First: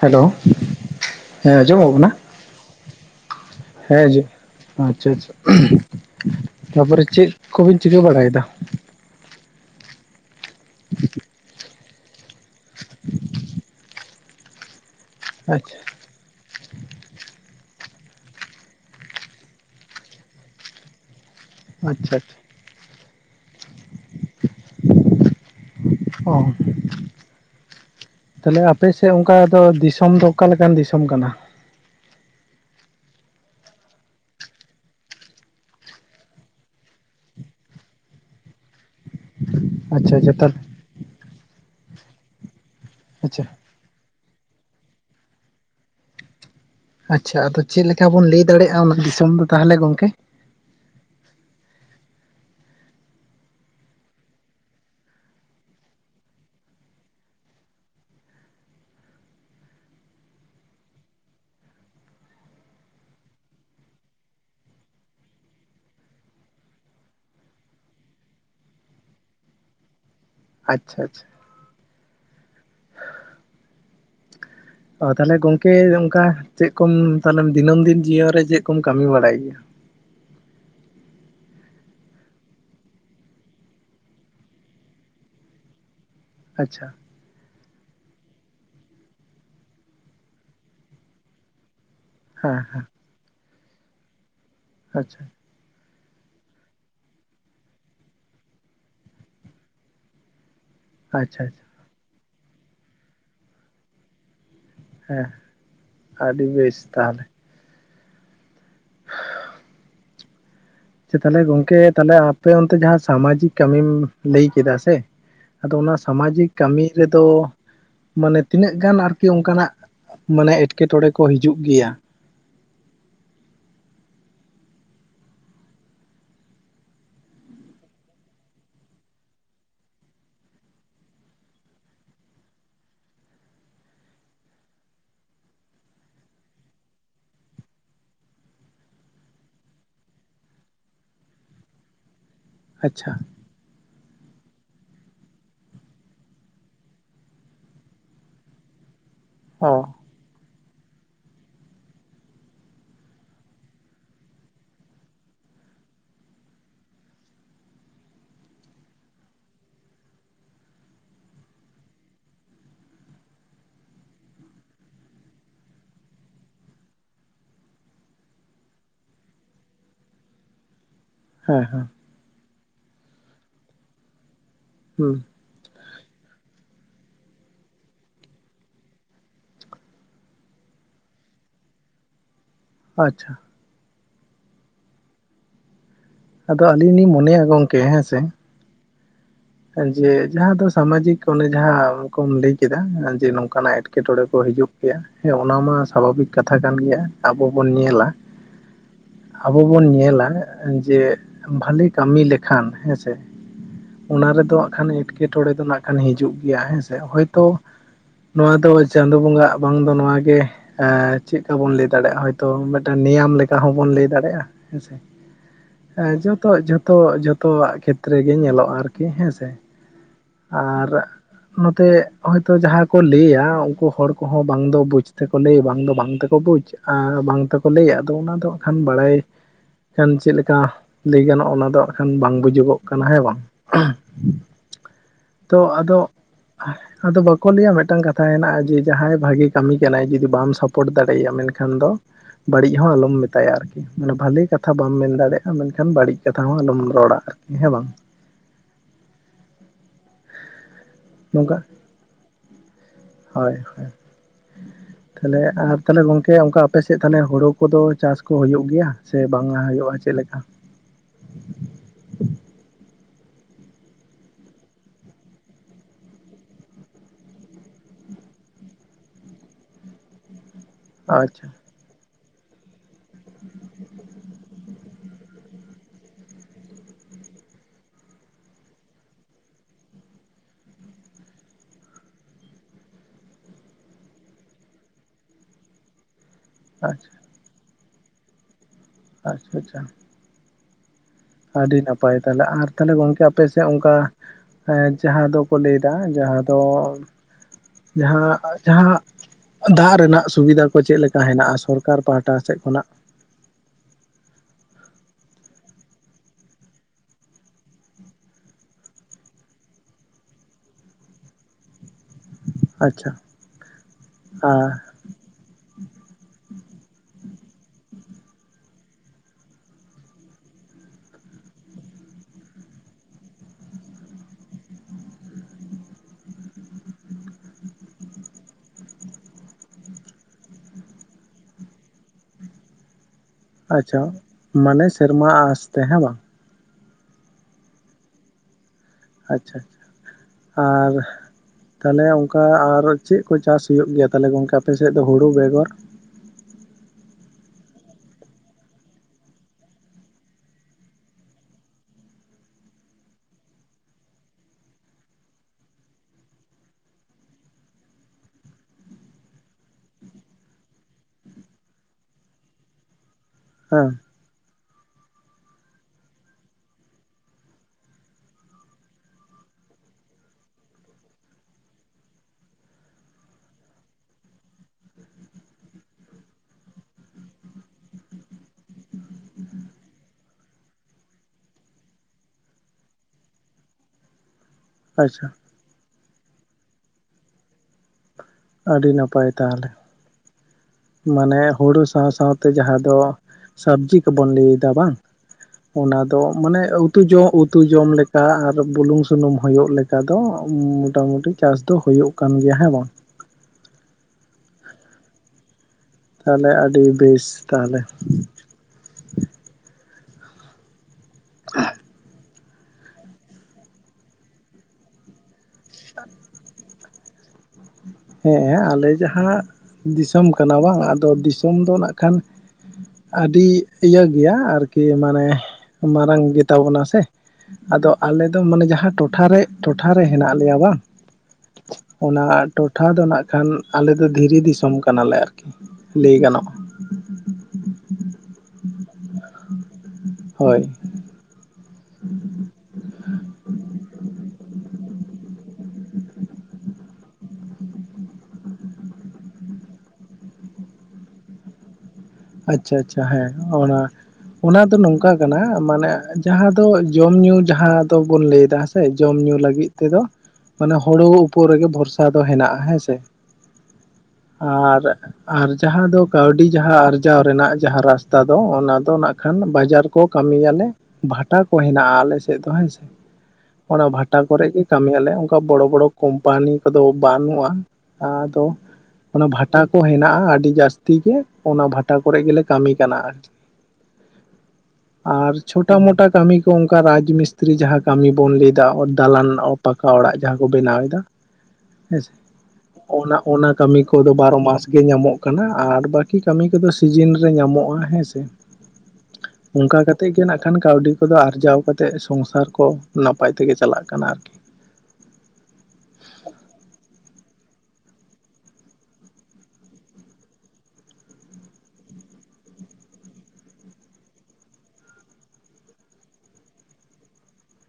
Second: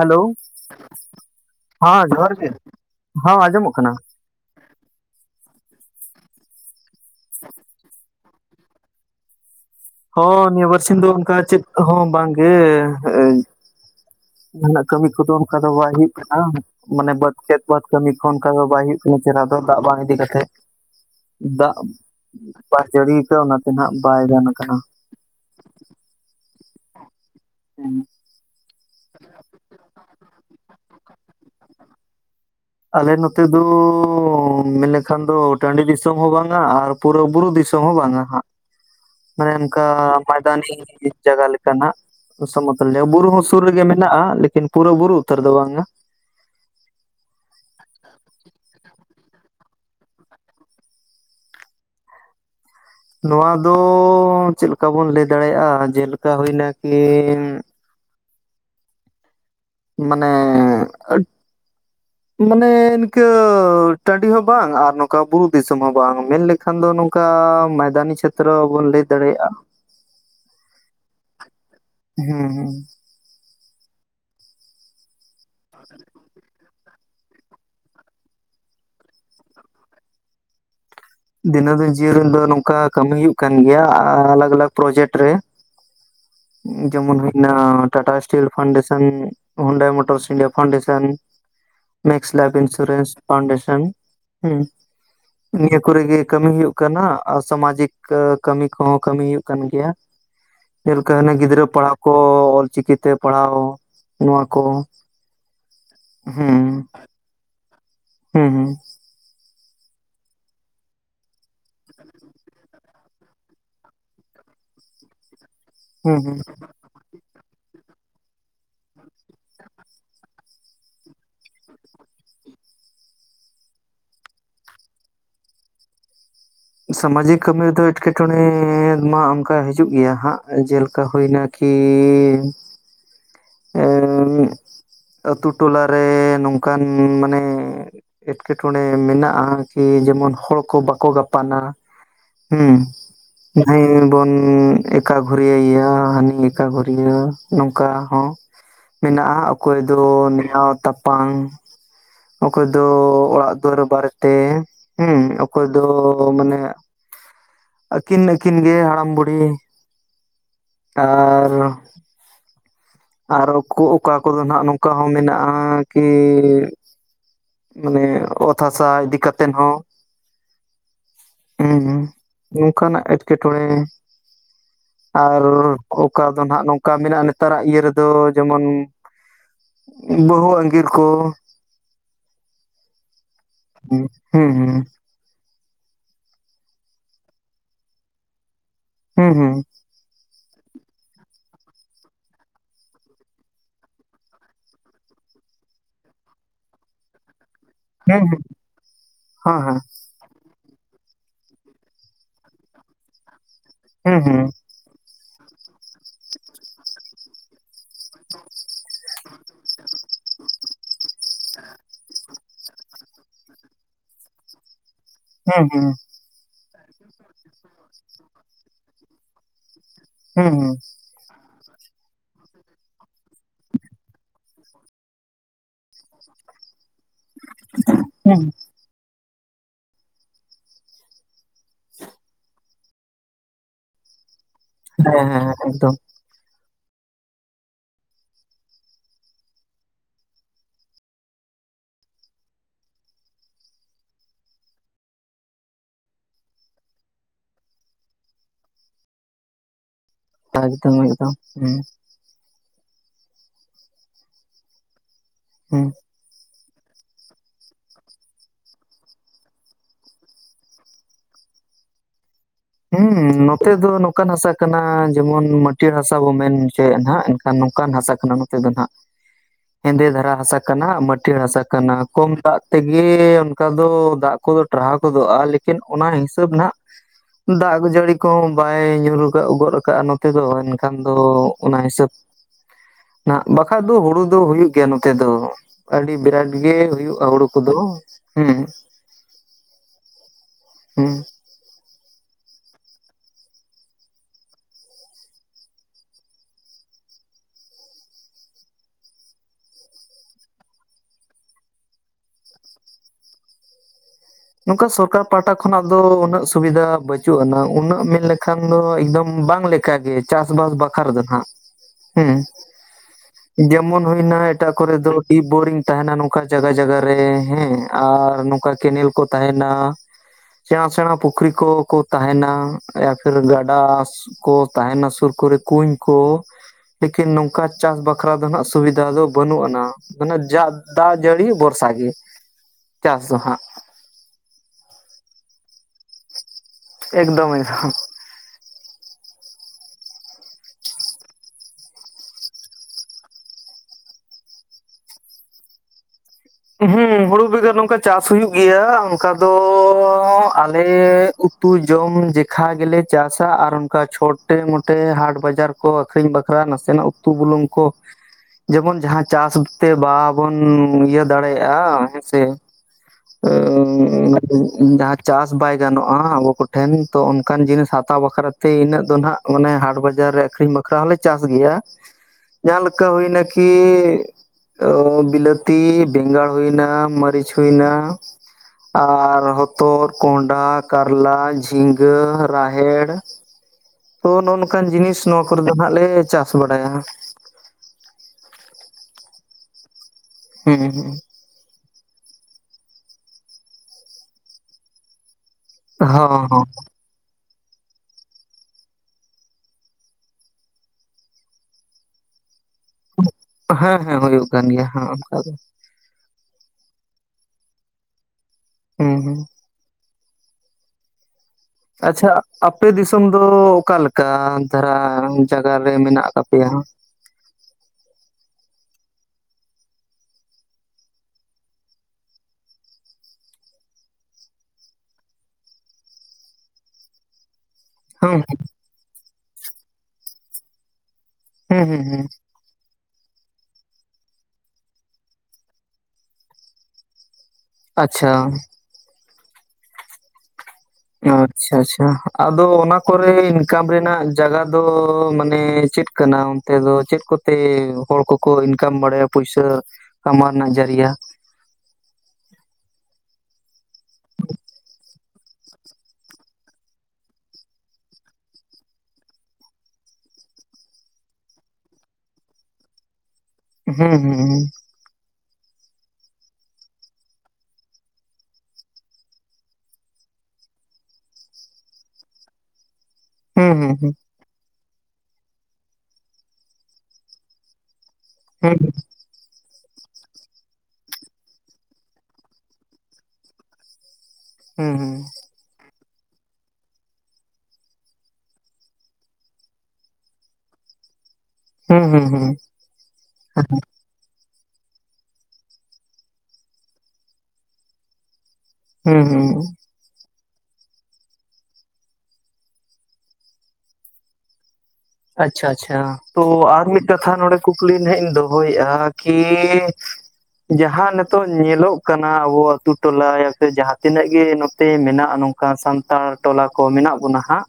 Hello. ᱦᱮᱸ ᱟᱸᱡᱚᱢᱚ ᱠᱟᱱᱟ? ᱡᱚᱦᱟᱨ ᱜᱮ ᱦᱮᱸ ᱟᱸᱡᱚᱢᱚᱜ ᱠᱟᱱᱟ ᱦᱮᱸ ᱡᱮ᱾ ᱟᱪᱪᱷᱟ ᱟᱪᱪᱷᱟ ᱛᱟᱯᱚᱨᱮ ᱪᱮᱫ ᱠᱚᱵᱤᱱ ᱪᱤᱠᱟᱹ ᱵᱟᱲᱟᱭᱮᱫᱟ? ᱦᱚᱸ ᱱᱤᱭᱟᱹ ᱵᱟᱨᱥᱤᱧ ᱫᱚ ᱚᱱᱠᱟ ᱪᱮᱫ ᱦᱚᱸ ᱵᱟᱝᱜᱮ᱾ ᱡᱟᱦᱟᱱᱟᱜ ᱠᱟᱹᱢᱤ ᱠᱚᱫᱚ ᱚᱱᱠᱟ ᱫᱚ ᱟᱪᱪᱷᱟ ᱵᱟᱭ ᱦᱩᱭᱩᱜ ᱠᱟᱱᱟ᱾ ᱢᱟᱱᱮ ᱵᱫᱽ ᱠᱷᱮᱛ ᱵᱟᱫᱽ ᱠᱟᱹᱢᱤ ᱠᱷᱚᱱ ᱚᱱᱠᱟ ᱫᱚ ᱵᱟᱭ ᱦᱩᱭᱩᱜ ᱠᱟᱱᱟ ᱪᱮᱦᱨᱟ ᱫᱚ ᱫᱟᱜ ᱵᱟᱝ ᱤᱫᱤ ᱠᱟᱛᱮᱫ᱾ ᱫᱟᱜ ᱟᱪᱪᱷᱟ ᱟᱪᱪᱷᱟ ᱵᱟᱭ ᱡᱟᱹᱲᱤ ᱟᱠᱟ-ᱟ ᱚᱱᱟᱛᱮ ᱱᱟᱜ ᱵᱟᱭ ᱜᱟᱱ ᱟᱠᱟᱱᱟ᱾ ᱚ᱾ [unintelligible] ᱛᱟᱦᱞᱮ ᱟᱯᱮ ᱥᱮᱫ ᱚᱱᱠᱟ ᱫᱚ ᱫᱤᱥᱚᱢ ᱫᱚ ᱚᱠᱟ ᱞᱮᱠᱟᱱ ᱫᱤᱥᱚᱢ ᱠᱟᱱᱟ? ᱟᱞᱮ ᱱᱚᱛᱮ ᱫᱚᱻ ᱢᱮᱱ ᱞᱮᱠᱷᱟᱱ ᱫᱚ ᱴᱟᱺᱰᱤ ᱫᱤᱥᱚᱢ ᱦᱚᱸ ᱵᱟᱝᱟ ᱟᱨ ᱯᱩᱨᱟᱹ ᱵᱩᱨᱩ ᱫᱤᱥᱚᱢ ᱦᱚᱸ ᱵᱟᱝᱟ ᱦᱟᱸᱜ᱾ [inaudible] ᱢᱟᱱᱮ ᱚᱱᱠᱟ ᱟᱪᱪᱷᱟ ᱟᱪᱪᱷᱟ ᱛᱟᱦᱚᱞᱮ ᱢᱚᱭᱫᱟᱱᱤ ᱡᱟᱭᱜᱟ ᱞᱮᱠᱟ ᱱᱟᱦᱜ᱾ ᱥᱚᱢᱚᱛᱚᱞ ᱡᱟᱭᱜᱟ ᱵᱩᱨᱩ ᱦᱚᱸ ᱟᱪᱪᱷᱟ ᱥᱩᱨ ᱨᱮᱜᱮ ᱢᱮᱱᱟᱜᱼᱟ ᱞᱮᱠᱤᱱ ᱯᱩᱨᱟᱹ ᱵᱩᱨᱩ ᱩᱛᱟᱹᱨ ᱫᱚ ᱵᱟᱝᱼᱟ᱾ ᱟᱪᱷᱟ ᱟᱫᱚ ᱪᱮᱫ ᱞᱮᱠᱟ ᱵᱚᱱ ᱞᱟᱹᱭ ᱫᱟᱲᱮᱜᱼᱟ ᱚᱱᱟ ᱫᱤᱥᱚᱢ ᱫᱚ ᱛᱟᱦᱚᱞᱮ ᱜᱚᱝᱠᱮ? ᱱᱚᱣᱟ ᱫᱚ ᱪᱮᱫ ᱞᱮᱠᱟ ᱵᱚᱱ ᱞᱟᱹᱭ ᱫᱟᱲᱮᱭᱟᱜᱼᱟ ᱡᱮᱞᱮᱠᱟ ᱦᱩᱭᱱᱟ ᱠᱤ ᱢᱟᱱᱮ ᱟᱹᱰ [inaudible] ᱢᱟᱱᱮ ᱤᱱᱠᱟᱹ ᱴᱟᱺᱰᱤ ᱦᱚᱸ ᱵᱟᱝ ᱟᱨ ᱱᱚᱝᱠᱟ ᱵᱩᱨᱩ ᱫᱤᱥᱚᱢ ᱦᱚᱸ ᱵᱟᱝ ᱢᱮᱱ ᱞᱮ ᱠᱷᱟᱱ ᱫᱚ ᱱᱚᱝᱠᱟ ᱢᱚᱭᱫᱟᱱᱤ ᱪᱷᱮᱛᱨᱚ ᱵᱚᱱ ᱞᱟᱹᱭ ᱫᱟᱲᱮᱭᱟᱜᱼᱟ᱾ ᱟᱪᱷᱟ ᱟᱪᱷᱟ᱾ ᱦᱮᱸ ᱦᱮᱸ᱾ ᱚ ᱛᱟᱦᱞᱮ ᱜᱚᱝᱠᱮ ᱚᱱᱠᱟ ᱪᱮᱫ ᱠᱚᱢ ᱛᱟᱦᱚᱞᱮᱢ ᱫᱤᱱᱟᱢ ᱫᱤᱱ ᱡᱤᱭᱚᱱ ᱨᱮ ᱪᱮᱫ ᱠᱚᱢ ᱠᱟᱹᱢᱤ ᱵᱟᱲᱟᱭ ᱜᱮᱭᱟ? ᱫᱤᱱᱟᱹᱢ ᱫᱤᱱ ᱡᱤᱭᱚᱨᱮᱱ ᱫᱚ ᱱᱚᱝᱠᱟ ᱠᱟᱹᱢᱤ ᱦᱩᱭᱩᱜ ᱠᱟᱱ ᱜᱮᱭᱟ ᱟᱞᱟᱜ ᱟᱞᱥᱜ ᱯᱨᱚᱡᱮᱠᱴ ᱨᱮ᱾ ᱟᱪᱪᱷᱟ ᱡᱮᱢᱚᱱ ᱦᱩᱭᱱᱟ Tata steel foundation Honda motors India foundation Max ᱦᱮᱸ ᱞᱟᱭᱯᱷ ᱦᱮᱸ ᱤᱱᱥᱩᱨᱮᱱᱥ ᱯᱷᱟᱣᱰᱮᱥᱚᱱ ᱦᱩᱸ ᱟᱪᱷᱟ ᱾ [unintelligible] ᱠᱚᱨᱮᱜᱮ ᱠᱟᱢᱤ ᱦᱩᱭᱩᱜ ᱠᱟᱱᱟ ᱟᱨ ᱥᱟᱢᱟᱡᱤᱠ ᱠᱟᱢᱤ ᱠᱚᱦᱚᱸ ᱠᱟᱢᱤ ᱦᱩᱭᱩᱜ ᱠᱟᱱ ᱜᱮᱭᱟ ᱾ ᱪᱮᱫ ᱞᱮᱠᱟ ᱦᱟᱱᱮ ᱟᱪᱪᱷᱟ ᱜᱤᱫᱽᱨᱟᱹ ᱟᱪᱪᱷᱟ ᱯᱟᱲᱦᱟᱣ ᱠᱚ ᱚᱞᱪᱤᱠᱤ ᱛᱮ ᱯᱟᱲᱦᱟᱣ ᱱᱚᱣᱟ ᱠᱚ, ᱦᱮᱸ ᱟᱹᱰᱤ ᱵᱮᱥ ᱦᱩᱸ ᱛᱟᱦᱚᱞᱮ ᱾ ᱦᱩᱸ ᱦᱩᱸ ᱾ ᱥᱮ ᱛᱟᱦᱚᱞᱮ ᱜᱚᱝᱠᱮ ᱛᱟᱦᱚᱞᱮ ᱟᱯᱮ ᱚᱱᱛᱮ ᱡᱟᱦᱟᱸ ᱥᱟᱢᱟᱡᱤᱠ ᱠᱟᱢᱤᱢ ᱞᱟᱹᱭ ᱠᱮᱫᱟ ᱥᱮ, ᱟᱫᱚ ᱚᱱᱟ ᱦᱩᱸ ᱦᱩᱸ ᱥᱟᱢᱟᱡᱤᱠ ᱠᱟᱢᱤ ᱨᱮᱫᱚ ᱢᱟᱱᱮ ᱛᱤᱱᱟᱹᱜ ᱜᱟᱱ ᱟᱨ ᱛᱤ ᱚᱱᱠᱟᱱᱟᱜ ᱢᱟᱱᱮ ᱮᱴᱠᱮᱴᱚᱬᱮ ᱠᱚ ᱦᱤᱡᱩᱜ ᱜᱮᱭᱟ ᱾ ᱥᱟᱢᱟᱡᱤᱠ ᱠᱟᱢᱤ ᱨᱮᱫᱚ ᱮᱴᱠᱮᱴᱚᱬᱮ ᱢᱟ ᱚᱱᱠᱟ ᱦᱤᱡᱩᱜ ᱜᱮᱭᱟ ᱦᱟᱸᱜ ᱡᱮᱞᱮᱠᱟ ᱦᱩᱭᱱᱟ ᱠᱤᱻ ᱮᱸ ᱟᱛᱩ ᱴᱚᱞᱟ ᱨᱮ ᱱᱚᱝᱠᱟᱱ ᱢᱟᱱᱮ ᱮᱴᱠᱮᱴᱚᱬᱮ ᱢᱮᱱᱟᱜᱼᱟ ᱠᱤ ᱡᱮᱢᱚᱱ ᱦᱚᱲ ᱠᱚ ᱵᱟᱠᱚ ᱜᱟᱯᱟᱱᱟ, ᱦᱩᱸ ᱟᱪᱪᱷᱟ ᱱᱩᱭ ᱵᱚᱱ ᱮᱠᱟ ᱜᱷᱩᱨᱤᱭᱟᱹᱭᱟ ᱦᱟᱱᱤ ᱮᱠᱟ ᱜᱷᱩᱨᱤᱭᱟᱹᱭᱟ ᱱᱚᱝᱠᱟ ᱦᱚᱸ, ᱢᱮᱱᱟᱜᱼᱟ ᱚᱠᱚᱭ ᱚ ᱫᱚ [inaudible] ᱛᱟᱯᱟᱢ ᱚᱠᱚᱭ ᱫᱚ ᱚᱲᱟᱜ ᱫᱩᱣᱟᱹᱨ ᱵᱟᱨᱮ ᱛᱮ ᱦᱩᱸ ᱚᱠᱚᱭ ᱫᱚ ᱢᱟᱱᱮ ᱟᱠᱤᱱ ᱟᱹᱠᱤᱱ ᱜᱮ ᱦᱟᱲᱟᱢ ᱵᱩᱲᱦᱤ ᱟᱨ ᱟᱨ ᱚᱠᱚ ᱚᱠᱟ ᱠᱚᱫᱚ ᱱᱟᱜ ᱱᱚᱝᱠᱟ ᱦᱚᱸ ᱢᱮᱱᱟᱜᱼᱟ ᱠᱤ ᱢᱟᱱᱮ ᱚᱛ ᱦᱟᱥᱟ ᱤᱫᱤ ᱠᱟᱛᱮ ᱦᱚᱸ ᱦᱮᱸ ᱦᱮᱸ ᱦᱩᱸ ᱱᱚᱝᱠᱟ ᱱᱟᱜ ᱮᱴᱠᱮᱴᱚᱬᱮ ᱦᱩᱸ ᱟᱨ ᱚᱠᱟ ᱫᱚ ᱱᱟᱜ ᱱᱚᱝᱠᱟ ᱢᱮᱱᱟᱜᱼᱟ ᱱᱮᱛᱟᱨᱟᱜ ᱤᱭᱟᱹ ᱨᱮᱫᱚ ᱡᱮᱢᱚᱱ ᱵᱟᱹᱦᱩ ᱟᱸᱜᱤᱨ ᱠᱚ ᱟᱪᱪᱷᱟ ᱾ ᱦᱩᱸ ᱦᱩᱸ ᱟᱫᱚ ᱟᱞᱤᱧ ᱞᱤᱧ ᱢᱚᱱᱮᱭᱟ ᱜᱚᱝᱠᱮ ᱦᱮᱸ ᱥᱮ ᱦᱩᱸ ᱦᱩᱸ ᱡᱮ ᱡᱟᱦᱟᱸ ᱫᱚ ᱥᱟᱢᱟᱡᱤᱠ ᱚᱱᱮ ᱡᱟᱦᱟᱸ ᱠᱚᱢ ᱞᱟᱹᱭ ᱠᱮᱫᱟ ᱡᱮ ᱱᱚᱝᱠᱟ ᱱᱟᱜ ᱮᱴᱠᱮᱴᱚᱬᱮ ᱠᱚ ᱦᱤᱡᱩᱜ ᱜᱮᱭᱟ ᱦᱮᱸ ᱚᱱᱟ ᱢᱟ ᱥᱟᱵᱷᱟᱵᱤᱠ ᱠᱟᱛᱷᱟ ᱠᱟᱱ ᱜᱮᱭᱟ ᱾ ᱟᱵᱚ ᱵᱚᱱ ᱧᱮᱞᱟ ᱦᱮᱸ ᱟᱵᱚ ᱵᱚᱱ ᱧᱮᱞᱟ ᱡᱮ ᱵᱷᱟᱞᱮ ᱠᱟᱢᱤ ᱞᱮᱠᱷᱟᱱ ᱦᱮᱸᱥᱮ ᱦᱮᱸ ᱦᱩᱸ ᱚᱱᱟ ᱦᱩᱸ ᱨᱮᱫᱚ ᱦᱟᱸᱜ ᱠᱷᱟᱱ ᱮᱴᱠᱮᱴᱚᱬᱮ ᱫᱚ ᱱᱟᱜ ᱠᱷᱟᱱ ᱦᱤᱡᱩᱜ ᱜᱮᱭᱟ ᱦᱮᱸᱥᱮ ᱦᱚᱭᱛᱚ ᱱᱚᱣᱟ ᱫᱚ ᱪᱟᱸᱫᱚ ᱵᱚᱸᱜᱟᱜ ᱵᱟᱝ ᱫᱚ ᱱᱚᱣᱟ ᱜᱮ ᱮ ᱪᱮᱫᱠᱟ ᱵᱚᱱ ᱞᱟᱹᱭ ᱫᱟᱲᱮᱭᱟᱜᱼᱟ ᱦᱚᱭᱛᱚ ᱢᱤᱫᱴᱟᱝ ᱱᱮᱭᱟᱢ ᱞᱮᱠᱟ ᱦᱚᱸᱵᱚᱱ ᱞᱟᱹᱭ ᱫᱟᱲᱮᱭᱟᱜᱼᱟ ᱦᱮᱸᱥᱮ, ᱦᱮᱸ ᱦᱮᱸ ᱾ ᱡᱚᱛᱚ ᱡᱚᱛᱚ ᱡᱚᱛᱚᱣᱟᱜ ᱠᱷᱮᱛᱨᱮ ᱜᱮ ᱧᱮᱞᱚᱜᱼᱟ ᱟᱨᱠᱤ ᱦᱮᱸ ᱥᱮ ᱦᱩᱸ ᱟᱨ ᱱᱚᱛᱮ ᱦᱚᱭᱛᱚ ᱡᱟᱦᱟᱸᱭ ᱠᱚ ᱞᱮᱭᱟ ᱩᱱᱠᱩ ᱦᱚᱲ ᱠᱚᱦᱚᱸ ᱵᱟᱝ ᱫᱚ ᱵᱩᱡ ᱛᱮᱠᱚ ᱞᱟᱹᱭ ᱵᱟᱝ ᱫᱚ ᱵᱟᱝ ᱛᱮᱠᱚ ᱵᱩᱡ ᱟᱸ ᱵᱟᱝ ᱛᱮᱠᱚ ᱞᱟᱹᱭᱟ ᱟᱫᱚ ᱚᱱᱟ ᱦᱩᱸ ᱫᱚ ᱠᱷᱟᱱ ᱵᱟᱲᱟᱭ ᱠᱷᱟᱱ ᱪᱮᱫ ᱞᱮᱠᱟ ᱞᱟᱹᱭ ᱜᱟᱱᱚᱜᱼᱟ ᱚᱱᱟ ᱫᱚ ᱦᱟᱸᱜ ᱠᱷᱟᱱ ᱵᱟᱝ ᱵᱩᱡᱩᱜᱚᱜ ᱠᱟᱱᱟ ᱦᱮᱸ ᱵᱟᱝ ᱦᱮᱸ ᱦᱮᱸ ᱛᱚ ᱮᱠᱫᱚᱢ ᱟᱫᱚ ᱟᱫᱚ ᱵᱟᱠᱚ ᱞᱟᱹᱭᱟ ᱢᱤᱫᱴᱟᱝ ᱠᱟᱛᱷᱟ ᱦᱮᱱᱟᱜᱼᱟ ᱡᱮ ᱡᱟᱦᱟᱸᱭ ᱵᱷᱟᱜᱤ ᱠᱟᱢᱤ ᱠᱟᱱᱟᱭ ᱡᱩᱫᱤ ᱵᱟᱢ ᱥᱟᱯᱳᱨᱴ ᱫᱟᱲᱮᱭᱭᱟ ᱢᱮᱱᱠᱷᱟᱱ ᱫᱚ ᱵᱟᱲᱤᱡ ᱦᱚᱸ ᱟᱞᱚᱢ ᱢᱮᱛᱟᱭᱟ ᱟᱨᱠᱤ ᱢᱟᱱᱮ ᱵᱷᱟᱞᱮ ᱠᱟᱛᱷᱟ ᱵᱟᱢ ᱢᱮᱱ ᱫᱟᱲᱮᱭᱟᱜᱼᱟ ᱢᱮᱱᱠᱷᱟᱱ ᱵᱟᱲᱤᱡ ᱠᱟᱛᱷᱟ ᱦᱚᱸ ᱟᱞᱚᱢ ᱨᱚᱲᱟ ᱟᱨᱠᱤ ᱾ ᱦᱮᱸ ᱵᱟᱝ, [unintelligible] ᱱᱚᱝᱠᱟ ᱦᱳᱭ, ᱦᱳᱭ, ᱛᱟᱦᱞᱮ ᱟᱨ ᱦᱩᱸ ᱛᱟᱦᱚᱞᱮ ᱜᱚᱝᱠᱮ ᱥᱮ ᱚᱱᱠᱟ ᱟᱯᱮᱥᱮᱫ ᱛᱟᱦᱚᱞᱮ ᱦᱳᱲᱳ ᱠᱚᱫᱚ ᱪᱟᱥ ᱠᱚ ᱦᱩᱭᱩᱜ ᱜᱮᱭᱟ ᱥᱮ ᱵᱟᱝ ᱦᱩᱭᱩᱜᱼᱟ ᱪᱮᱫ ᱞᱮᱠᱟ? ᱦᱮᱸ ᱱᱚᱛᱮ ᱫᱚ ᱱᱚᱝᱠᱟᱱ ᱦᱟᱥᱟ ᱠᱟᱱᱟ, ᱡᱮᱢᱚᱱ ᱢᱟᱹᱴᱭᱟᱹᱲ ᱦᱟᱥᱟ ᱵᱚᱱ ᱢᱮᱱ ᱦᱚᱪᱚᱭᱮᱫ ᱱᱟᱜ᱾ ᱱᱚᱝᱠᱟᱱ ᱦᱟᱥᱟ ᱠᱟᱱᱟ ᱱᱚᱛᱮ ᱫᱚ ᱱᱟᱜ, ᱦᱮᱸᱫᱮ ᱫᱷᱟᱨᱟ ᱦᱟᱥᱟ ᱠᱟᱱᱟ ᱢᱟᱹᱴᱭᱟᱹᱲ ᱟᱪᱪᱷᱟ ᱦᱟᱥᱟ ᱠᱟᱱᱟ᱾ ᱠᱚᱢ ᱫᱟᱜ ᱛᱮᱜᱮ ᱚᱱᱠᱟ ᱫᱚ ᱫᱟᱜ ᱠᱚᱫᱚ ᱴᱟᱨᱦᱟᱣ ᱜᱚᱫᱚᱜᱼᱟ᱾ ᱞᱮᱠᱤᱱ ᱚᱱᱟ ᱦᱤᱥᱟᱹᱵ ᱱᱟᱸᱜ ᱫᱟᱜ ᱡᱟᱲᱤ ᱠᱚᱦᱚᱸ ᱵᱟᱭ ᱧᱩᱨᱠᱟᱫ ᱜᱚᱫ ᱠᱟᱜᱼᱟ᱾ ᱱᱚᱛᱮ ᱫᱚ ᱮᱱᱠᱷᱟᱱ ᱫᱚ ᱚᱱᱟ ᱦᱤᱥᱟᱹᱵᱽ [inaudible] ᱱᱟ ᱵᱟᱠᱷᱟᱡᱽ ᱫᱚ ᱦᱩᱲᱩ ᱫᱚ ᱦᱩᱭᱩᱜ ᱜᱮᱭᱟ ᱱᱚᱛᱮ ᱫᱚ᱾ ᱟᱹᱰᱤ ᱵᱤᱨᱟᱴ ᱜᱮ ᱟᱪᱪᱷᱟ ᱦᱩᱭᱩᱜᱼᱟ ᱦᱩᱲᱩ ᱠᱚᱫᱚ ᱦᱮᱸ᱾ ᱟᱪᱪᱷᱟ, ᱟᱪᱪᱷᱟ᱾ ᱦᱩᱸ᱾ ᱟᱹᱰᱤ ᱱᱟᱯᱟᱭ ᱛᱟᱦᱞᱮ ᱟᱨ ᱛᱟᱦᱞᱮ ᱜᱚᱢᱠᱮ ᱟᱯᱮ ᱥᱮᱫ ᱚᱱᱠᱟ ᱡᱟᱦᱟᱸ ᱫᱚᱠᱚ ᱞᱟᱹᱭ ᱮᱫᱟ, ᱡᱟᱦᱟᱸ ᱫᱚ ᱡᱟᱦᱟᱸ ᱡᱟᱦᱟᱸ ᱫᱟᱜ ᱨᱮᱱᱟᱜ ᱥᱩᱵᱤᱫᱷᱟ ᱠᱚ ᱪᱮᱫ ᱞᱮᱠᱟ ᱦᱮᱱᱟᱜᱼᱟ, ᱥᱚᱨᱠᱟᱨ ᱯᱟᱦᱴᱟ ᱥᱮᱫ ᱠᱷᱚᱱᱟᱜ? ᱱᱚᱝᱠᱟ ᱥᱚᱨᱠᱟᱨ ᱯᱟᱦᱟᱴᱟ ᱠᱷᱚᱱᱟᱜ ᱫᱚ ᱩᱱᱟᱹᱜ ᱥᱩᱵᱤᱫᱷᱟ ᱵᱟᱹᱪᱩᱜ ᱟᱱᱟ, ᱩᱱᱟᱹᱜ ᱢᱮᱱᱠᱷᱟᱱ ᱠᱷᱟᱱ ᱫᱚ ᱮᱠᱫᱚᱢ ᱵᱟᱝ ᱞᱮᱠᱟᱜᱮ ᱪᱟᱥ-ᱵᱟᱥ ᱵᱟᱹᱠᱷᱨᱟ ᱫᱚ ᱟᱜ ᱦᱩᱸ᱾ ᱟᱪᱪᱷᱟ ᱡᱮᱢᱚᱱ ᱦᱩᱭ ᱮᱱᱟ ᱮᱴᱟᱜ ᱟᱨ ᱠᱚᱨᱮ ᱫᱚ ᱤᱵᱳᱨᱤᱝ ᱛᱟᱦᱮᱱᱟ, ᱱᱚᱝᱠᱟ ᱡᱟᱭᱜᱟ ᱡᱟᱭᱜᱟ ᱨᱮ ᱦᱮᱸ ᱟᱨ ᱱᱚᱝᱠᱟ ᱠᱮᱱᱮᱞ ᱠᱚ ᱛᱟᱦᱮᱱᱟ ᱥᱮᱬᱟ-ᱥᱮᱬᱟ ᱯᱩᱠᱷᱨᱤ ᱠᱚᱠᱚ ᱛᱟᱦᱮᱱᱟ᱾ ᱮ ᱯᱷᱤᱨ ᱜᱟᱰᱟ ᱠᱚ ᱛᱟᱦᱮᱱᱟ, ᱥᱩᱨ ᱠᱚᱨᱮ ᱠᱩᱧ ᱠᱚ, ᱞᱤᱠᱤᱱ ᱱᱚᱝᱠᱟ ᱪᱟᱥ ᱵᱟᱹᱠᱷᱨᱟ ᱫᱚ ᱱᱟᱜ ᱥᱩᱵᱤᱫᱷᱟ ᱫᱚ ᱵᱟᱹᱱᱩᱜ ᱟᱱᱟ᱾ ᱢᱟᱱᱮ ᱫᱟᱜ ᱡᱟᱹᱲᱤ ᱵᱚᱨᱥᱟ ᱜᱤ ᱪᱟᱥ ᱫᱚ ᱦᱟᱸᱜ᱾ ᱟᱪᱪᱷᱟ, ᱢᱟᱱᱮ ᱥᱮᱨᱢᱟ ᱟᱥᱛᱮ ᱦᱮᱸ ᱵᱟᱝ? ᱮᱠᱫᱚᱢ, ᱮᱠᱫᱚᱢ ᱾ ᱟᱪᱪᱷᱟ, ᱟᱪᱪᱷᱟ ᱟᱨ ᱛᱟᱦᱚᱞᱮ ᱚᱱᱠᱟ ᱟᱨ ᱪᱮᱫ ᱠᱚ ᱪᱟᱥ ᱦᱩᱭᱩᱜ ᱜᱮᱭᱟ, ᱛᱟᱦᱞᱮ ᱜᱚᱝᱠᱮ ᱟᱯᱮᱥᱮᱫ ᱫᱚ ᱦᱳᱲᱩ ᱵᱮᱜᱚᱨ? ᱦᱮᱸ ᱦᱩᱲᱩ ᱵᱮᱜᱚᱨ ᱱᱚᱝᱠᱟ ᱫᱚ ᱪᱟᱥ ᱦᱩᱭᱩᱜ ᱜᱮᱭᱟ, ᱚᱱᱠᱟ ᱫᱚ ᱟᱞᱮ ᱩᱛᱩ ᱡᱚᱢ ᱡᱮᱠᱷᱟ ᱜᱮᱞᱮ ᱪᱟᱥᱟ ᱟᱨ ᱚᱱᱠᱟ ᱪᱷᱚᱴᱮ ᱢᱚᱴᱮ- ᱦᱟᱴ ᱵᱟᱡᱟᱨ ᱠᱚ ᱟᱹᱠᱷᱨᱤᱧ ᱵᱟᱠᱷᱨᱟ ᱱᱟᱥᱮᱱᱟᱜ ᱩᱛᱩ ᱵᱩᱞᱩᱝ ᱠᱚ ᱡᱮᱢᱚᱱ ᱡᱟᱦᱟᱸ ᱪᱟᱥ ᱛᱮ ᱵᱟ ᱵᱚᱱ ᱤᱭᱟᱹ ᱫᱟᱲᱮᱭᱟᱜᱼᱟ, ᱦᱮᱸᱥᱮ᱾ ᱦᱮᱸ ᱡᱟᱦᱟᱸ ᱪᱟᱥ ᱵᱟᱭ ᱜᱟᱱᱚᱜᱼᱟ, ᱟᱵᱚ ᱠᱚᱴᱷᱮᱱ ᱛᱚ ᱚᱱᱠᱟᱱ ᱡᱤᱱᱤᱥ ᱦᱟᱛᱟᱣ ᱵᱟᱹᱠᱷᱨᱟ ᱛᱮ ᱤᱱᱟᱹᱜ ᱫᱚ ᱟᱸᱜ ᱢᱟᱱᱮ ᱦᱟᱴ ᱵᱟᱡᱟᱨ ᱨᱮ ᱟᱹᱠᱷᱨᱤᱧ ᱵᱟᱠᱷᱨᱟ ᱦᱚᱸᱞᱮ ᱪᱟᱥ ᱜᱮᱭᱟ᱾ ᱡᱟᱦᱟᱸ ᱞᱮᱠᱟ ᱦᱩᱭ ᱱᱟᱠᱤ ᱵᱤᱞᱟᱹᱛᱤ ᱵᱮᱸᱜᱟᱲ ᱦᱩᱭᱱᱟ, ᱢᱟᱹᱨᱤᱪ ᱦᱩᱭ ᱮᱱᱟ, ᱟᱨ ᱦᱚᱛᱚᱫ, ᱠᱚᱸᱰᱟᱷᱟ, ᱠᱟᱨᱞᱟ, ᱡᱷᱤᱜᱟᱹ, ᱨᱟᱦᱮᱲ, ᱛᱚ ᱱᱚᱜᱼᱚᱭ ᱱᱚᱝᱠᱟᱱ ᱡᱤᱱᱤᱥ ᱟᱪᱪᱷᱟ ᱱᱚᱣᱟ ᱠᱚᱨᱮ ᱫᱚ ᱱᱟᱜ ᱞᱮ ᱪᱟᱥ ᱵᱟᱲᱟᱭᱟ᱾ ᱟᱹᱰᱤ ᱱᱟᱯᱟᱭ ᱛᱟᱦᱚᱞᱮ ᱦᱩᱸ ᱢᱟᱱᱮ ᱦᱩᱲᱩ ᱥᱟᱶ ᱥᱟᱣ ᱛᱮ ᱡᱟᱦᱟᱸ ᱫᱚ ᱥᱚᱵᱽᱡᱤ ᱠᱚᱵᱚᱱ ᱞᱟᱹᱭᱫᱟ ᱵᱟᱝ? ᱚᱱᱟ ᱦᱩᱸ ᱫᱚ ᱦᱚᱸ ᱢᱟᱱᱮ ᱦᱚᱸ ᱩᱛᱩ ᱡᱚ ᱩᱛᱩ ᱡᱚᱢ ᱞᱮᱠᱟ ᱟᱨ ᱵᱩᱞᱩᱝ ᱥᱩᱱᱩᱢ ᱦᱩᱭᱩᱜ ᱞᱮᱠᱟ ᱫᱚ, ᱢᱚᱴᱟ ᱢᱩᱴᱤ ᱪᱟᱥ ᱫᱚ ᱦᱩᱭᱩᱜ ᱠᱟᱱᱟ᱾ ᱠᱟᱱ ᱜᱮᱭᱟ ᱦᱮᱸ ᱵᱟᱝ? ᱦᱮᱸ ᱦᱮᱸ ᱦᱩᱭᱩᱜ ᱠᱟᱱ ᱜᱮᱭᱟ ᱦᱮᱸ ᱚᱱᱠᱟ ᱜᱮ᱾ ᱛᱟᱦᱚᱞᱮ ᱟᱹᱰᱤ ᱵᱮᱥ ᱛᱟᱦᱚᱞᱮ ᱦᱩᱸ ᱦᱩᱸ [unintelligible] ᱟᱪᱪᱷᱟ ᱟᱯᱮ ᱫᱤᱥᱚᱢ ᱫᱚ ᱚᱠᱟᱞᱮᱠᱟ ᱫᱷᱟᱨᱟ ᱡᱟᱭᱜᱟᱨᱮ ᱢᱮᱱᱟᱜ ᱟᱠᱟᱫ ᱯᱮᱭᱟ ᱦᱮᱸ ᱟᱞᱮ ᱡᱟᱦᱟᱸ ᱫᱤᱥᱚᱢ ᱠᱟᱱᱟ ᱵᱟᱝ ᱟᱫᱚ ᱫᱤᱥᱚᱢ ᱫᱚ ᱱᱟᱜ ᱠᱷᱟᱱ ᱟᱹᱰᱤ ᱤᱭᱟᱹ ᱜᱮᱭᱟ ᱟᱨᱠᱤ ᱢᱟᱱᱮ ᱢᱟᱨᱟᱝ ᱜᱮᱛᱟᱵᱚᱱᱟ ᱥᱮ ᱟᱫᱚ ᱟᱞᱮ ᱫᱚ ᱦᱩᱸ ᱢᱟᱱᱮ ᱡᱟᱦᱟᱸ ᱴᱚᱴᱷᱟ ᱨᱮ ᱴᱚᱴᱷᱟ ᱨᱮ ᱦᱮᱱᱟᱜ ᱞᱮᱭᱟ ᱵᱟᱝ ᱦᱩᱸ ᱦᱩᱸ ᱚᱱᱟ ᱦᱩᱸ ᱴᱚᱴᱷᱟ ᱫᱚ ᱱᱟᱜ ᱠᱷᱟᱱ ᱟᱞᱮᱫᱚ ᱫᱷᱤᱨᱤ ᱫᱤᱥᱚᱢ ᱠᱟᱱᱟᱞᱮ ᱟᱨᱠᱤ ᱞᱟᱹᱭ ᱜᱟᱱᱚᱜᱼᱟ ᱟᱪᱪᱷᱟ ᱦᱳᱭ ᱟᱪᱪᱷᱟ ᱟᱪᱪᱷᱟ ᱟᱫᱚ ᱚᱱᱟ ᱠᱚᱨᱮ ᱤᱱᱠᱟᱢ ᱨᱮᱱᱟᱜ ᱡᱟᱜᱟ ᱫᱚ ᱢᱟᱱᱮ ᱪᱮᱫᱼᱼ ᱠᱟᱱᱟ ᱚᱱᱛᱮ ᱫᱚ ᱪᱮᱫ ᱠᱚᱛᱮ ᱦᱚᱲ ᱠᱚᱠᱚ ᱤᱱᱠᱟᱢ ᱵᱟᱲᱟᱭᱟ ᱯᱩᱭᱥᱟᱹ ᱟᱢᱟᱜ ᱱᱚᱡᱟᱹᱨᱤᱭᱟ ᱟᱪᱪᱷᱟ ᱟᱪᱪᱷᱟ ᱦᱮᱸ ᱚᱱᱟ ᱚᱱᱟ ᱫᱚ ᱱᱚᱝᱠᱟ ᱠᱟᱱᱟ ᱢᱟᱱᱮ ᱡᱟᱦᱟᱸ ᱫᱚ ᱡᱚᱢ ᱧᱩ ᱡᱟᱦᱟᱸ ᱫᱚᱵᱚᱱ ᱞᱟᱹᱭ ᱫᱟ ᱦᱳᱭ ᱡᱚᱢ ᱧᱩ ᱞᱟᱹᱜᱤᱫ ᱠᱚᱫᱚ ᱢᱟᱱᱮ ᱦᱩᱲᱩ ᱩᱯᱚᱨ ᱨᱮᱜᱮ ᱵᱷᱚᱨᱥᱟ ᱫᱚ ᱦᱮᱱᱟᱜᱼᱟ ᱦᱮᱸ ᱥᱮ ᱦᱩᱸ ᱟᱨ ᱟᱨ ᱡᱟᱦᱟᱸ ᱫᱚ ᱠᱟᱹᱣᱰᱤ ᱡᱟᱦᱟᱸ ᱟᱨᱡᱟᱣ ᱨᱮᱱᱟᱜ ᱡᱟᱦᱟᱸ ᱨᱟᱥᱛᱟ ᱫᱚ ᱚᱱᱟ ᱫᱚ ᱱᱟᱜ ᱠᱷᱟᱱ ᱵᱟᱡᱟᱨ ᱠᱚ ᱠᱟᱹᱢᱤᱭᱟᱞᱮ ᱵᱷᱟᱴᱟ ᱠᱚ ᱦᱮᱱᱟᱜᱼᱟ ᱟᱞᱮ ᱥᱮᱫ ᱫᱚ ᱦᱮᱸ ᱥᱮ ᱦᱩᱸ ᱚᱱᱟ ᱦᱩᱸ ᱵᱷᱟᱴᱟ ᱠᱚᱨᱮᱫ ᱜᱮ ᱠᱟᱹᱢᱤᱭᱞᱮ ᱚᱱᱠᱟ ᱵᱚᱲᱚ ᱵᱚᱲᱚ ᱠᱳᱢᱯᱟᱱᱤ ᱠᱚᱫᱚ ᱵᱟᱹᱱᱩᱜᱼᱟ ᱟᱫᱚ ᱦᱮᱸ ᱚᱱᱟ ᱵᱷᱟᱴᱟ ᱠᱚ ᱦᱮᱱᱟᱜᱼᱟ ᱟᱹᱰᱤ ᱡᱟᱹᱟᱥᱛᱤ ᱜᱮ ᱚᱱᱟ ᱵᱷᱟ ᱴᱟ ᱠᱚᱨᱮᱫ ᱜᱮᱞᱮ ᱠᱟᱹᱢᱤ ᱠᱟᱱᱟ ᱟᱨᱠᱤ ᱦᱩᱸ ᱦᱩᱸ ᱟᱨ ᱪᱷᱚᱴᱚ ᱢᱚᱴᱚ ᱠᱟᱹᱢᱤ ᱠᱚ ᱚᱱᱠᱟ ᱨᱟᱡᱽ ᱢᱤᱥᱛᱨᱤ ᱡᱟᱦᱟᱸ ᱠᱟᱹᱢᱤ ᱵᱚᱱ ᱞᱟᱹᱭ ᱫᱟ ᱚᱛ ᱫᱟᱞᱟᱱ ᱚ ᱯᱟᱠᱟ ᱚᱲᱟᱜ ᱡᱟᱦᱟᱸ ᱠᱚ ᱵᱮᱱᱟᱣ ᱫᱟ ᱦᱩᱸ ᱦᱩᱸ ᱦᱩᱸ ᱦᱮᱸᱥᱮ ᱦᱩᱸ ᱦᱩᱸ ᱦᱩᱸ ᱦᱩᱸ ᱚᱱᱟ ᱚᱱᱟ ᱠᱟᱹᱢᱤ ᱠᱚᱫᱚ ᱵᱟᱨᱚ ᱢᱟᱥ ᱜᱮ ᱧᱟᱢᱚᱜ ᱠᱟᱱᱟᱟᱨ ᱵᱟᱠᱤ ᱠᱟᱹᱢᱤ ᱠᱚᱫᱚ ᱥᱤᱡᱤᱱ ᱨᱮ ᱧᱟᱢᱚᱜᱼᱟ ᱦᱮᱸ ᱥᱮ ᱚᱱᱠᱟ ᱠᱟ ᱠᱟᱛᱮᱫ ᱜᱮ ᱱᱟᱦᱟᱜ ᱠᱷᱟᱱ ᱠᱟᱹᱣᱰᱤ ᱠᱚᱫᱚ ᱟᱨᱡᱟᱣ ᱠᱟᱛᱮᱫ ᱥᱚᱝᱥᱟᱨ ᱠᱚ ᱱᱟᱯᱟᱭ ᱛᱮᱜᱮ ᱪᱟᱞᱟᱜ ᱠᱟᱱᱟ ᱟᱨᱠᱤ ᱟᱪᱪᱷᱟ ᱟᱪᱪᱷᱟ ᱛᱚ ᱟᱨ ᱢᱤᱫ ᱠᱟᱛᱷᱟ ᱱᱚᱰᱮ ᱠᱩᱠᱞᱤ ᱦᱟᱸᱜ ᱤᱧ ᱫᱚᱦᱚᱭᱮᱫᱼᱟ ᱠᱤ ᱡᱟᱦᱟᱸ ᱱᱤᱛᱚᱜ ᱧᱮᱞᱚᱜ ᱠᱟᱱᱟ ᱟᱵᱚ ᱟᱛᱩ ᱴᱚᱞᱟ ᱥᱮ ᱡᱟᱦᱟᱸ ᱛᱤᱱᱟᱹᱜ ᱜᱮ ᱱᱚᱛᱮ ᱢᱮᱱᱟᱜᱼᱟ ᱱᱚᱝ ᱠᱟ ᱥᱟᱱᱛᱟᱲ ᱴᱚᱞᱟ ᱠᱚ ᱢᱮᱱᱟᱜ ᱵᱚᱱᱟ ᱦᱟᱸᱜ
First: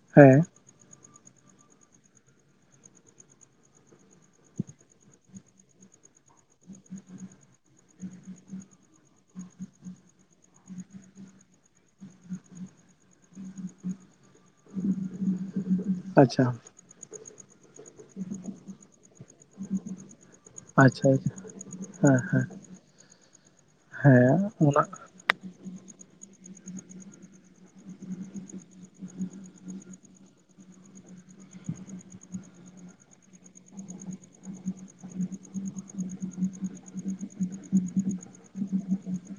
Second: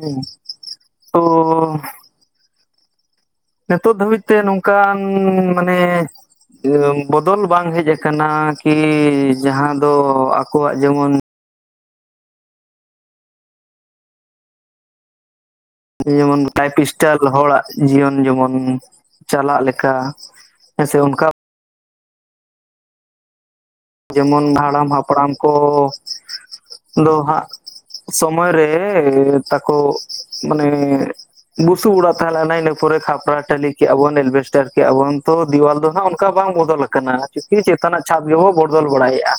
ᱦᱮᱸ ᱛᱚ ᱱᱤᱛᱚᱜ ᱫᱷᱟᱹᱵᱤᱡ ᱛᱮ ᱱᱚᱝᱠᱟᱱ ᱢᱟᱱᱮ ᱱᱤᱭᱚᱢ ᱵᱚᱫᱚᱞ ᱵᱟᱝ ᱦᱮᱡ ᱠᱟᱱᱟ ᱠᱤ ᱡᱟᱦᱟᱸ ᱫᱚ ᱟᱠᱚᱣᱟᱜ ᱡᱮᱢᱚᱱ [inaudible] ᱡᱮᱢᱚᱱ ᱟᱪᱪᱷᱟ ᱠᱷᱤᱥᱴᱟᱱ ᱦᱚᱲᱟᱜ ᱡᱤᱭᱚᱱ ᱡᱮᱢᱚᱱ ᱪᱟᱞᱟᱜ ᱞᱮᱠᱟ ᱦᱮᱸ ᱥᱮ ᱟᱪᱪᱷᱟ ᱚᱱᱠᱟ ᱦᱮᱸ ᱦᱮᱸ ᱡᱮᱢᱚᱱ ᱚᱱᱟ ᱦᱟᱲᱟᱢ ᱦᱟᱯᱲᱟᱢ ᱠᱚ ᱫᱚ ᱦᱟᱸᱜ ᱥᱚᱢᱚᱭᱨᱮ ᱛᱟᱠᱚ ᱢᱟᱱᱮ ᱵᱩᱥᱩᱵ ᱚᱲᱟᱜ ᱛᱟᱦᱮᱸ ᱞᱮᱱᱟ ᱤᱱᱟᱹ ᱯᱚᱨᱮ ᱠᱷᱟᱯᱨᱟ ᱴᱟᱹᱞᱤ ᱠᱮᱫᱼᱟ ᱵᱚᱱ ᱮᱴᱵᱮᱥᱴᱟᱨ ᱠᱮᱫᱼᱟ ᱵᱚᱱ ᱛᱚ ᱫᱮᱣᱟᱞ ᱫᱚ ᱦᱟᱸᱜ ᱚᱱᱠᱟ ᱵᱟᱝ ᱵᱚᱫᱚᱞ ᱠᱟᱱᱟ ᱟᱨᱠᱤ ᱪᱮᱛᱟᱱᱟᱜ ᱪᱷᱟᱫ ᱜᱮᱵᱚᱱ ᱵᱚᱫᱚᱞ ᱵᱟᱲᱟᱭᱮᱫᱼᱟ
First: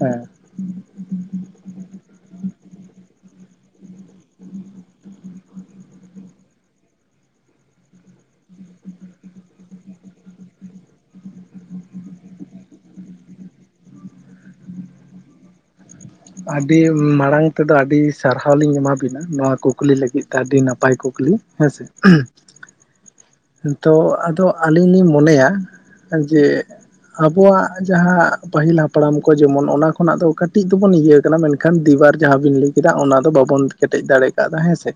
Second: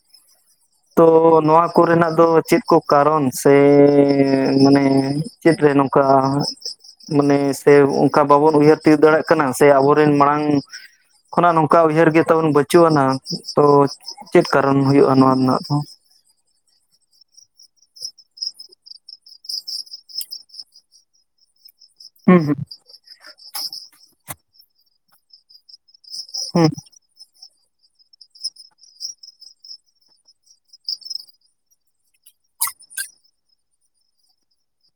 ᱦᱮᱸ ᱛᱚ ᱱᱚᱣᱟ ᱠᱚᱨᱮᱱᱟᱜ ᱫᱚ ᱪᱮᱫ ᱠᱚ ᱠᱟᱨᱚᱱ ᱥᱮ ᱢᱟᱱᱮ ᱪᱮᱫ ᱨᱮ ᱱᱚᱝᱠᱟ ᱾ ᱢᱟᱱᱮ ᱥᱮ ᱚᱱᱠᱟ ᱵᱟᱵᱚᱱ ᱩᱭᱦᱟᱹᱨ ᱛᱤᱭᱳᱜ ᱫᱟᱲᱮᱭᱟᱜᱼᱟ ᱠᱟᱱᱟ ᱥᱮᱼᱼ ᱟᱵᱚᱨᱮᱱ ᱢᱟᱲᱟᱝ ᱠᱷᱚᱱᱟᱜ ᱱᱚᱝᱠᱟ ᱩᱭᱦᱟᱹᱨ ᱜᱮ ᱛᱟᱵᱚᱱ ᱵᱟᱹᱪᱩᱜ ᱟᱱᱟ ᱛᱚ ᱪᱮᱫ ᱠᱟᱨᱚᱱ ᱦᱩᱭᱩᱜᱼᱟ ᱱᱚᱣᱟ ᱨᱮᱱᱟᱜ ᱫᱚ ᱾ ᱟᱹᱰᱤ ᱢᱟᱲᱟᱝ ᱛᱮᱫᱚ ᱟᱹᱰᱤ ᱥᱟᱨᱦᱟᱣ ᱞᱤᱧ ᱮᱢᱟᱵᱤᱱᱟ, ᱱᱚᱣᱟ ᱠᱩᱠᱞᱤ ᱞᱟᱹᱜᱤᱫ ᱛᱮ ᱟᱹᱰᱤ ᱱᱟᱯᱟᱭ ᱠᱩᱠᱞᱤ ᱾ ᱦᱮᱸ ᱥᱮ ᱾ ᱦᱩᱸ [unintelligible] ᱛᱚ ᱟᱫᱚ ᱟᱹᱞᱤᱧ ᱞᱤᱧ ᱢᱚᱱᱮᱭᱟ ᱡᱮᱼᱼ ᱦᱩᱸ ᱟᱵᱚᱣᱟᱜ ᱡᱟᱦᱟᱸ ᱯᱟᱹᱦᱤᱞ ᱦᱟᱯᱲᱟᱢ ᱠᱚ ᱡᱮᱢᱚᱱ ᱚᱱᱟ ᱠᱷᱚᱱᱟᱜ ᱫᱚ ᱠᱟᱹᱴᱤᱡ ᱫᱚᱵᱚᱱ ᱤᱭᱟᱹ ᱠᱟᱱᱟ ᱢᱮᱱᱼᱼ ᱫᱤᱵᱟᱨ ᱡᱟᱦᱟᱸ ᱵᱤᱱ ᱞᱟᱹᱭ ᱠᱮᱫᱟ ᱚᱱᱟ ᱫᱚ ᱵᱟᱵᱚᱱ ᱠᱮᱴᱮᱡ ᱫᱟᱲᱮ ᱟᱠᱟᱫᱟ ᱦᱮᱸ ᱥᱮ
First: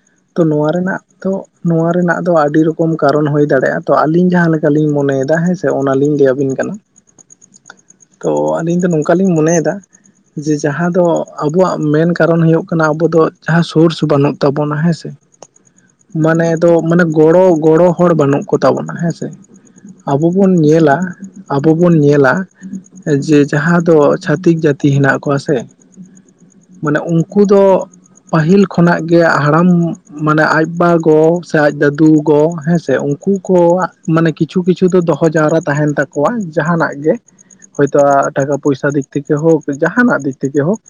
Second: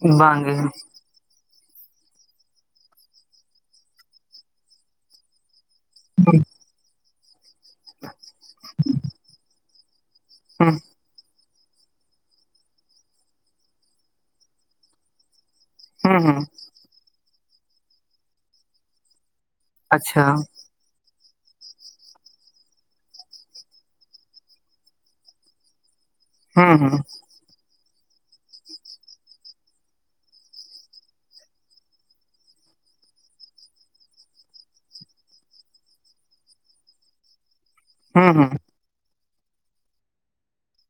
ᱦᱩᱸ ᱛᱚ ᱵᱟᱝᱜᱮ ᱱᱚᱣᱟ ᱨᱮᱱᱟᱜ ᱫᱚ ᱱᱚᱣᱟ ᱨᱮᱱᱟᱜ ᱫᱚ ᱟᱹᱰᱤ ᱨᱚᱼᱼ ᱠᱟᱨᱚᱱ ᱦᱩᱭ ᱫᱟᱲᱮᱭᱟᱜᱼᱟ ᱛᱚ ᱠᱟᱨᱚᱱ ᱦᱩᱭ ᱫᱟᱲᱮᱭᱟ ᱟᱞᱤᱧ ᱡᱟᱦᱟᱸ ᱞᱮᱠᱟ ᱞᱤᱧ ᱢᱚᱱᱮᱭᱮᱫᱟ ᱦᱮᱸᱥᱮ ᱚᱱᱟ ᱞᱤᱧ ᱞᱟᱹᱭ ᱟᱵᱤᱱ ᱠᱟᱱᱟ ᱾ ᱛᱚ ᱟᱞᱤᱧ ᱫᱚ ᱱᱚᱝᱠᱟᱞᱤᱧ ᱢᱚᱱᱮᱭᱮᱫᱟ ᱡᱮ ᱦᱩᱸ ᱡᱟᱦᱟᱸ ᱫᱚᱼᱼ ᱟᱵᱚᱣᱟᱜ ᱢᱮᱱ ᱠᱟᱨᱚᱱ ᱦᱩᱭᱩᱜ ᱠᱟᱱᱟ ᱟᱵᱚ ᱫᱚ ᱡᱟᱦᱟᱸ ᱥᱳᱨᱥ ᱵᱟᱹᱱᱩᱜ ᱛᱟᱵᱚᱱᱟ ᱦᱮᱸᱥᱮ ᱾ ᱦᱩᱸ ᱦᱩᱸ ᱢᱟᱱᱮ ᱫᱚ ᱢᱟᱱᱮ ᱜᱚᱲᱚ, ᱜᱚᱲᱚ ᱦᱚᱲ ᱵᱟᱹᱱᱩᱜ ᱠᱚᱛᱟ ᱵᱚᱱᱟ ᱦᱮᱸᱥᱮ ᱾ ᱟᱵᱚ ᱟᱪᱪᱷᱟ ᱵᱚᱱ ᱧᱮᱞᱟᱼᱼ ᱟᱵᱚ ᱵᱚᱱ ᱧᱮᱞᱟ, ᱡᱮ ᱡᱟᱦᱟᱸ ᱫᱚ ᱪᱷᱟᱛᱤᱠ ᱡᱟᱹᱛᱤ ᱦᱮᱱᱟᱜ ᱠᱚᱣᱟ ᱥᱮᱼᱼ ᱦᱩᱸ ᱢᱟᱱᱮ ᱦᱩᱸ ᱩᱱᱼᱼ ᱩᱱᱠᱩ ᱫᱚ ᱯᱟᱹᱦᱤᱞ ᱠᱷᱚᱱᱟᱜ ᱜᱮ ᱦᱟᱲᱟᱢ ᱢᱟᱱᱮ ᱟᱡ ᱵᱟ ᱜᱚ ᱥᱮ ᱟᱡ ᱫᱟᱫᱩᱼᱼ ᱜᱚ ᱦᱮᱸ ᱥᱮ, ᱩᱱᱠᱩ ᱠᱚᱣᱟᱜ ᱢᱟᱱᱮ ᱠᱤᱪᱷᱩ ᱠᱤᱪᱷᱩ ᱫᱚᱦᱚ ᱡᱟᱣᱨᱟ ᱛᱟᱦᱮᱱ ᱛᱟᱠᱚᱣᱟ ᱡᱟᱦᱟᱸ ᱱᱟᱜ ᱜᱮ ᱾ ᱦᱚᱭ ᱛᱚ ᱴᱟᱠᱟ ᱦᱩᱸ ᱯᱚᱭᱥᱟ ᱫᱤᱠ ᱛᱮᱠᱮ ᱦᱳᱠ ᱡᱟᱦᱟᱱᱟᱜ ᱫᱤᱠ ᱛᱮᱠᱮ ᱦᱳᱠᱼᱼ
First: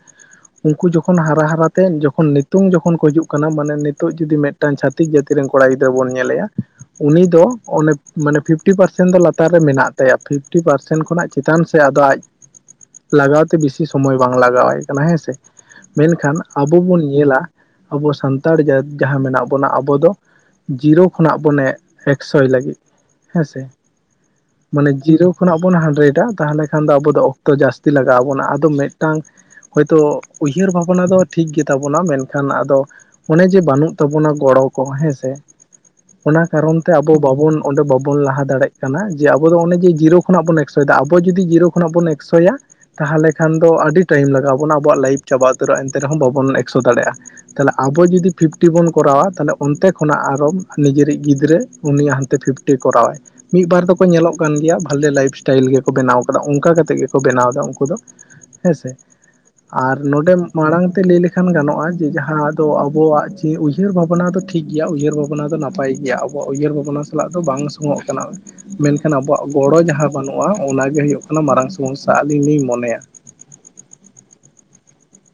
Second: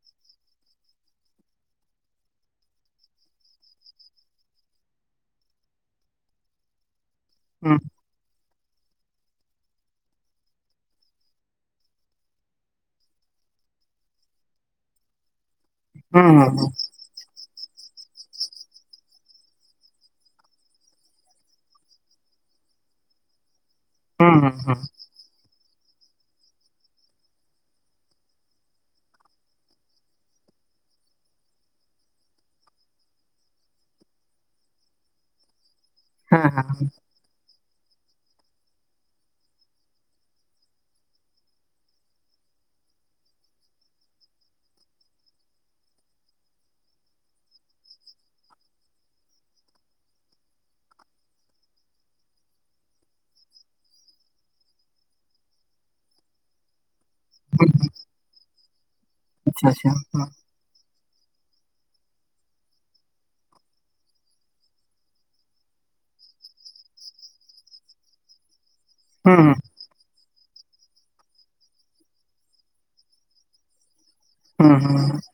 ᱩᱱᱠᱩ ᱡᱚᱠᱷᱚᱱ ᱦᱟᱨᱟ ᱦᱟᱨᱟ ᱛᱮ ᱡᱚᱠᱷᱚᱱ ᱱᱤᱛᱳᱜ ᱡᱚᱠᱷᱚᱱ ᱠᱚ ᱦᱤᱡᱩᱜ ᱠᱟᱱᱟ ᱢᱟᱱᱮ ᱱᱤᱛᱚᱜ ᱡᱩᱫᱤ ᱢᱮᱫᱼᱼ ᱢᱤᱫᱴᱟᱝ ᱪᱷᱟᱹᱛᱤᱠ ᱡᱟᱹᱛᱤ ᱨᱮᱱ ᱠᱚᱲᱟ ᱜᱤᱫᱽᱨᱟᱹ ᱵᱚᱱ ᱧᱮᱞᱮᱭᱟ ᱩᱱᱤ ᱫᱚ ᱦᱩᱸ ᱚᱱᱮᱼᱼ ᱢᱟᱱᱮ ᱯᱷᱤᱯᱴᱤ ᱯᱟᱨᱥᱮᱱ ᱫᱚ ᱞᱟᱛᱟᱨ ᱨᱮ ᱢᱮᱱᱟᱜ ᱛᱟᱭᱟ, ᱯᱷᱤᱯᱴᱤ ᱯᱟᱨᱥᱮᱱ ᱠᱷᱚᱱᱟᱜ ᱪᱮᱛᱟᱱ ᱥᱮ ᱟᱫᱚ ᱟᱡᱼᱼ ᱞᱟᱜᱟᱣᱛᱮ ᱵᱮᱥᱤ ᱥᱚᱢᱚᱭ ᱵᱟᱝ ᱞᱟᱜᱟᱣᱟᱭ ᱠᱟᱱᱟ ᱦᱮᱸᱥᱮ, ᱦᱩᱸ ᱦᱩᱸ ᱢᱮᱱᱠᱷᱟᱱ ᱦᱩᱸ ᱟᱵᱚ ᱵᱚᱱ ᱧᱮᱞᱟᱼᱼ ᱟᱵᱚ ᱥᱟᱱᱛᱟᱲᱟ ᱡᱟᱦᱟᱸ ᱢᱮᱱᱟᱜ ᱵᱚᱱᱟ ᱟᱵᱚ ᱫᱚ ᱡᱤᱨᱳᱠᱼᱼ ᱠᱷᱚᱱᱟᱜ ᱵᱚᱱᱮ ᱮᱠᱥᱚᱭ ᱞᱟᱹᱜᱤᱫ ᱦᱮᱸᱥᱮ, ᱦᱩᱸ ᱦᱩᱸ ᱦᱩᱸ ᱢᱟᱱᱮ ᱡᱤᱨᱳᱠᱼᱼ ᱚᱰᱮ ᱠᱷᱚᱱᱟᱜ ᱵᱚᱱ ᱦᱟᱱᱰᱮ ᱮᱲᱟ, ᱛᱟᱦᱚᱞᱮ ᱠᱷᱟᱱ ᱫᱚ ᱟᱵᱚ ᱫᱚ ᱚᱠᱛᱚ ᱡᱟᱹᱥᱛᱤ ᱞᱟᱜᱟᱣ ᱟᱵᱚᱱᱟ ᱾ ᱟᱫᱚ ᱢᱤᱫᱴᱟᱝᱼᱼ ᱦᱚᱭᱛᱚ ᱩᱭᱦᱟᱹᱨ ᱵᱷᱟᱵᱽᱱᱟ ᱫᱚ ᱴᱷᱤᱠ ᱜᱮ ᱛᱟᱵᱚᱱᱟ ᱢᱮᱱᱠᱷᱟᱱ, ᱟᱫᱚᱼᱼ ᱚᱱᱮ ᱡᱮ ᱵᱟᱹᱱᱩᱜ ᱛᱟᱵᱚᱱᱟ ᱜᱚᱲᱚ ᱠᱚ ᱦᱮᱸ ᱥᱮ, ᱚᱱᱟ ᱦᱮᱸ ᱠᱟᱨᱚᱱ ᱦᱮᱸ ᱛᱮ ᱟᱵᱚᱼᱼ ᱵᱟᱵᱚᱱ ᱚᱸᱰᱮ ᱵᱟᱵᱚᱱ ᱞᱟᱦᱟ ᱫᱟᱲᱮᱭᱟᱜ ᱠᱟᱱᱟ ᱾ ᱡᱮ ᱟᱵᱚ ᱫᱚ ᱚᱱᱮ ᱡᱮ ᱡᱤᱨᱳ ᱠᱷᱚᱱᱟᱜ ᱵᱚᱱ ᱮᱠᱥᱚᱭᱮᱫᱟ ᱟᱵᱚ ᱡᱩᱫᱤ ᱡᱤᱨᱳ ᱠᱷᱚᱱᱟᱜ ᱵᱚᱱᱼᱼ ᱮᱠ ᱥᱚᱭᱟᱼᱼ ᱛᱟᱦᱚᱞᱮ ᱠᱷᱟᱱ ᱫᱚ ᱟᱹᱰᱤ ᱴᱟᱭᱤᱢ ᱞᱟᱜᱟᱣ ᱵᱚᱱᱟ ᱟᱵᱚᱣᱟᱜ ᱞᱟᱭᱤᱯᱷ ᱪᱟᱵᱟ ᱩᱛᱟᱹᱨᱚᱜᱼᱟ, ᱮᱱᱛᱮ ᱨᱮᱦᱚᱸ ᱵᱟᱵᱚᱱ ᱮᱠᱥᱚ ᱫᱟᱲᱮᱭᱟᱜᱼᱟ ᱾ ᱛᱟᱦᱚᱞᱮ ᱟᱵᱚ ᱡᱩᱫᱤ ᱯᱷᱤᱯᱴᱤ ᱵᱚᱱ ᱠᱚᱨᱟᱣᱟ, ᱛᱟᱦᱚᱞᱮ ᱚᱱᱛᱮ ᱠᱷᱚᱱᱟᱜ ᱟᱨᱚᱼᱼ ᱱᱤᱡᱮᱨᱤᱡ ᱜᱤᱫᱽᱨᱟᱹ ᱩᱱᱤᱭ ᱦᱟᱱᱛᱮ ᱯᱷᱤᱯᱴᱤᱭ ᱠᱚᱨᱟᱣᱟᱭ ᱾ ᱢᱤᱫ ᱵᱟᱨ ᱫᱚᱠᱚ ᱧᱮᱞᱚᱜ ᱠᱟᱱ ᱜᱮᱭᱟ, ᱵᱷᱟᱞᱮ ᱞᱟᱭᱤᱯᱷ ᱥᱴᱟᱭᱤᱞ ᱜᱮᱠᱚ ᱵᱮᱱᱟᱣ ᱠᱟᱫᱟ ᱚᱱᱠᱟ ᱠᱟᱛᱮ ᱜᱮ ᱾ ᱠᱚ ᱵᱮᱱᱟᱣ ᱮᱫᱟ ᱩᱱᱠᱩ ᱫᱚ ᱦᱮᱸ ᱥᱮ, ᱟᱪᱪᱷᱟ ᱟᱪᱪᱷᱟ ᱟᱨ ᱦᱩᱸ ᱱᱚᱰᱮᱼᱼ ᱢᱟᱲᱟᱝ ᱛᱮ ᱞᱟᱹᱭ ᱞᱮᱠᱷᱟᱱ ᱜᱟᱱᱚᱜᱼᱟ ᱡᱮ ᱡᱟᱦᱟᱸ ᱫᱚ ᱟᱵᱚᱣᱟᱜ ᱡᱮ ᱩᱭᱦᱟᱹᱨ ᱵᱷᱟᱵᱱᱟ ᱫᱚ ᱴᱷᱤᱠ ᱜᱮᱭᱟ ᱩᱭᱦᱟᱹᱨ ᱵᱷᱟᱼᱼ ᱚᱱᱟ ᱫᱚ ᱱᱟᱯᱟᱭ ᱜᱮᱭᱟ, ᱟᱵᱚᱣᱟᱜ ᱩᱭᱦᱟᱹᱨ ᱵᱷᱟᱵᱱᱟ ᱥᱟᱞᱟᱜ ᱫᱚ ᱵᱟᱝ ᱥᱚᱝᱚᱜ ᱠᱟᱱᱟ ᱢᱮᱱᱠᱷᱟᱱ ᱟᱵᱚᱣᱟᱜ ᱦᱩᱸ ᱜᱚᱲᱚ ᱡᱟᱦᱟᱸᱼᱼ ᱵᱟᱹᱱᱩᱜᱼᱟ, ᱚᱱᱟᱜᱮ ᱦᱩᱭᱩᱜ ᱠᱟᱱᱟ ᱢᱟᱨᱟᱝ ᱥᱚᱢᱚᱥᱥᱟ ᱟᱹᱞᱤᱧ ᱞᱤᱧ ᱢᱚᱱᱮᱭᱟ ᱾ ᱦᱩᱸ ᱦᱩᱸ ᱾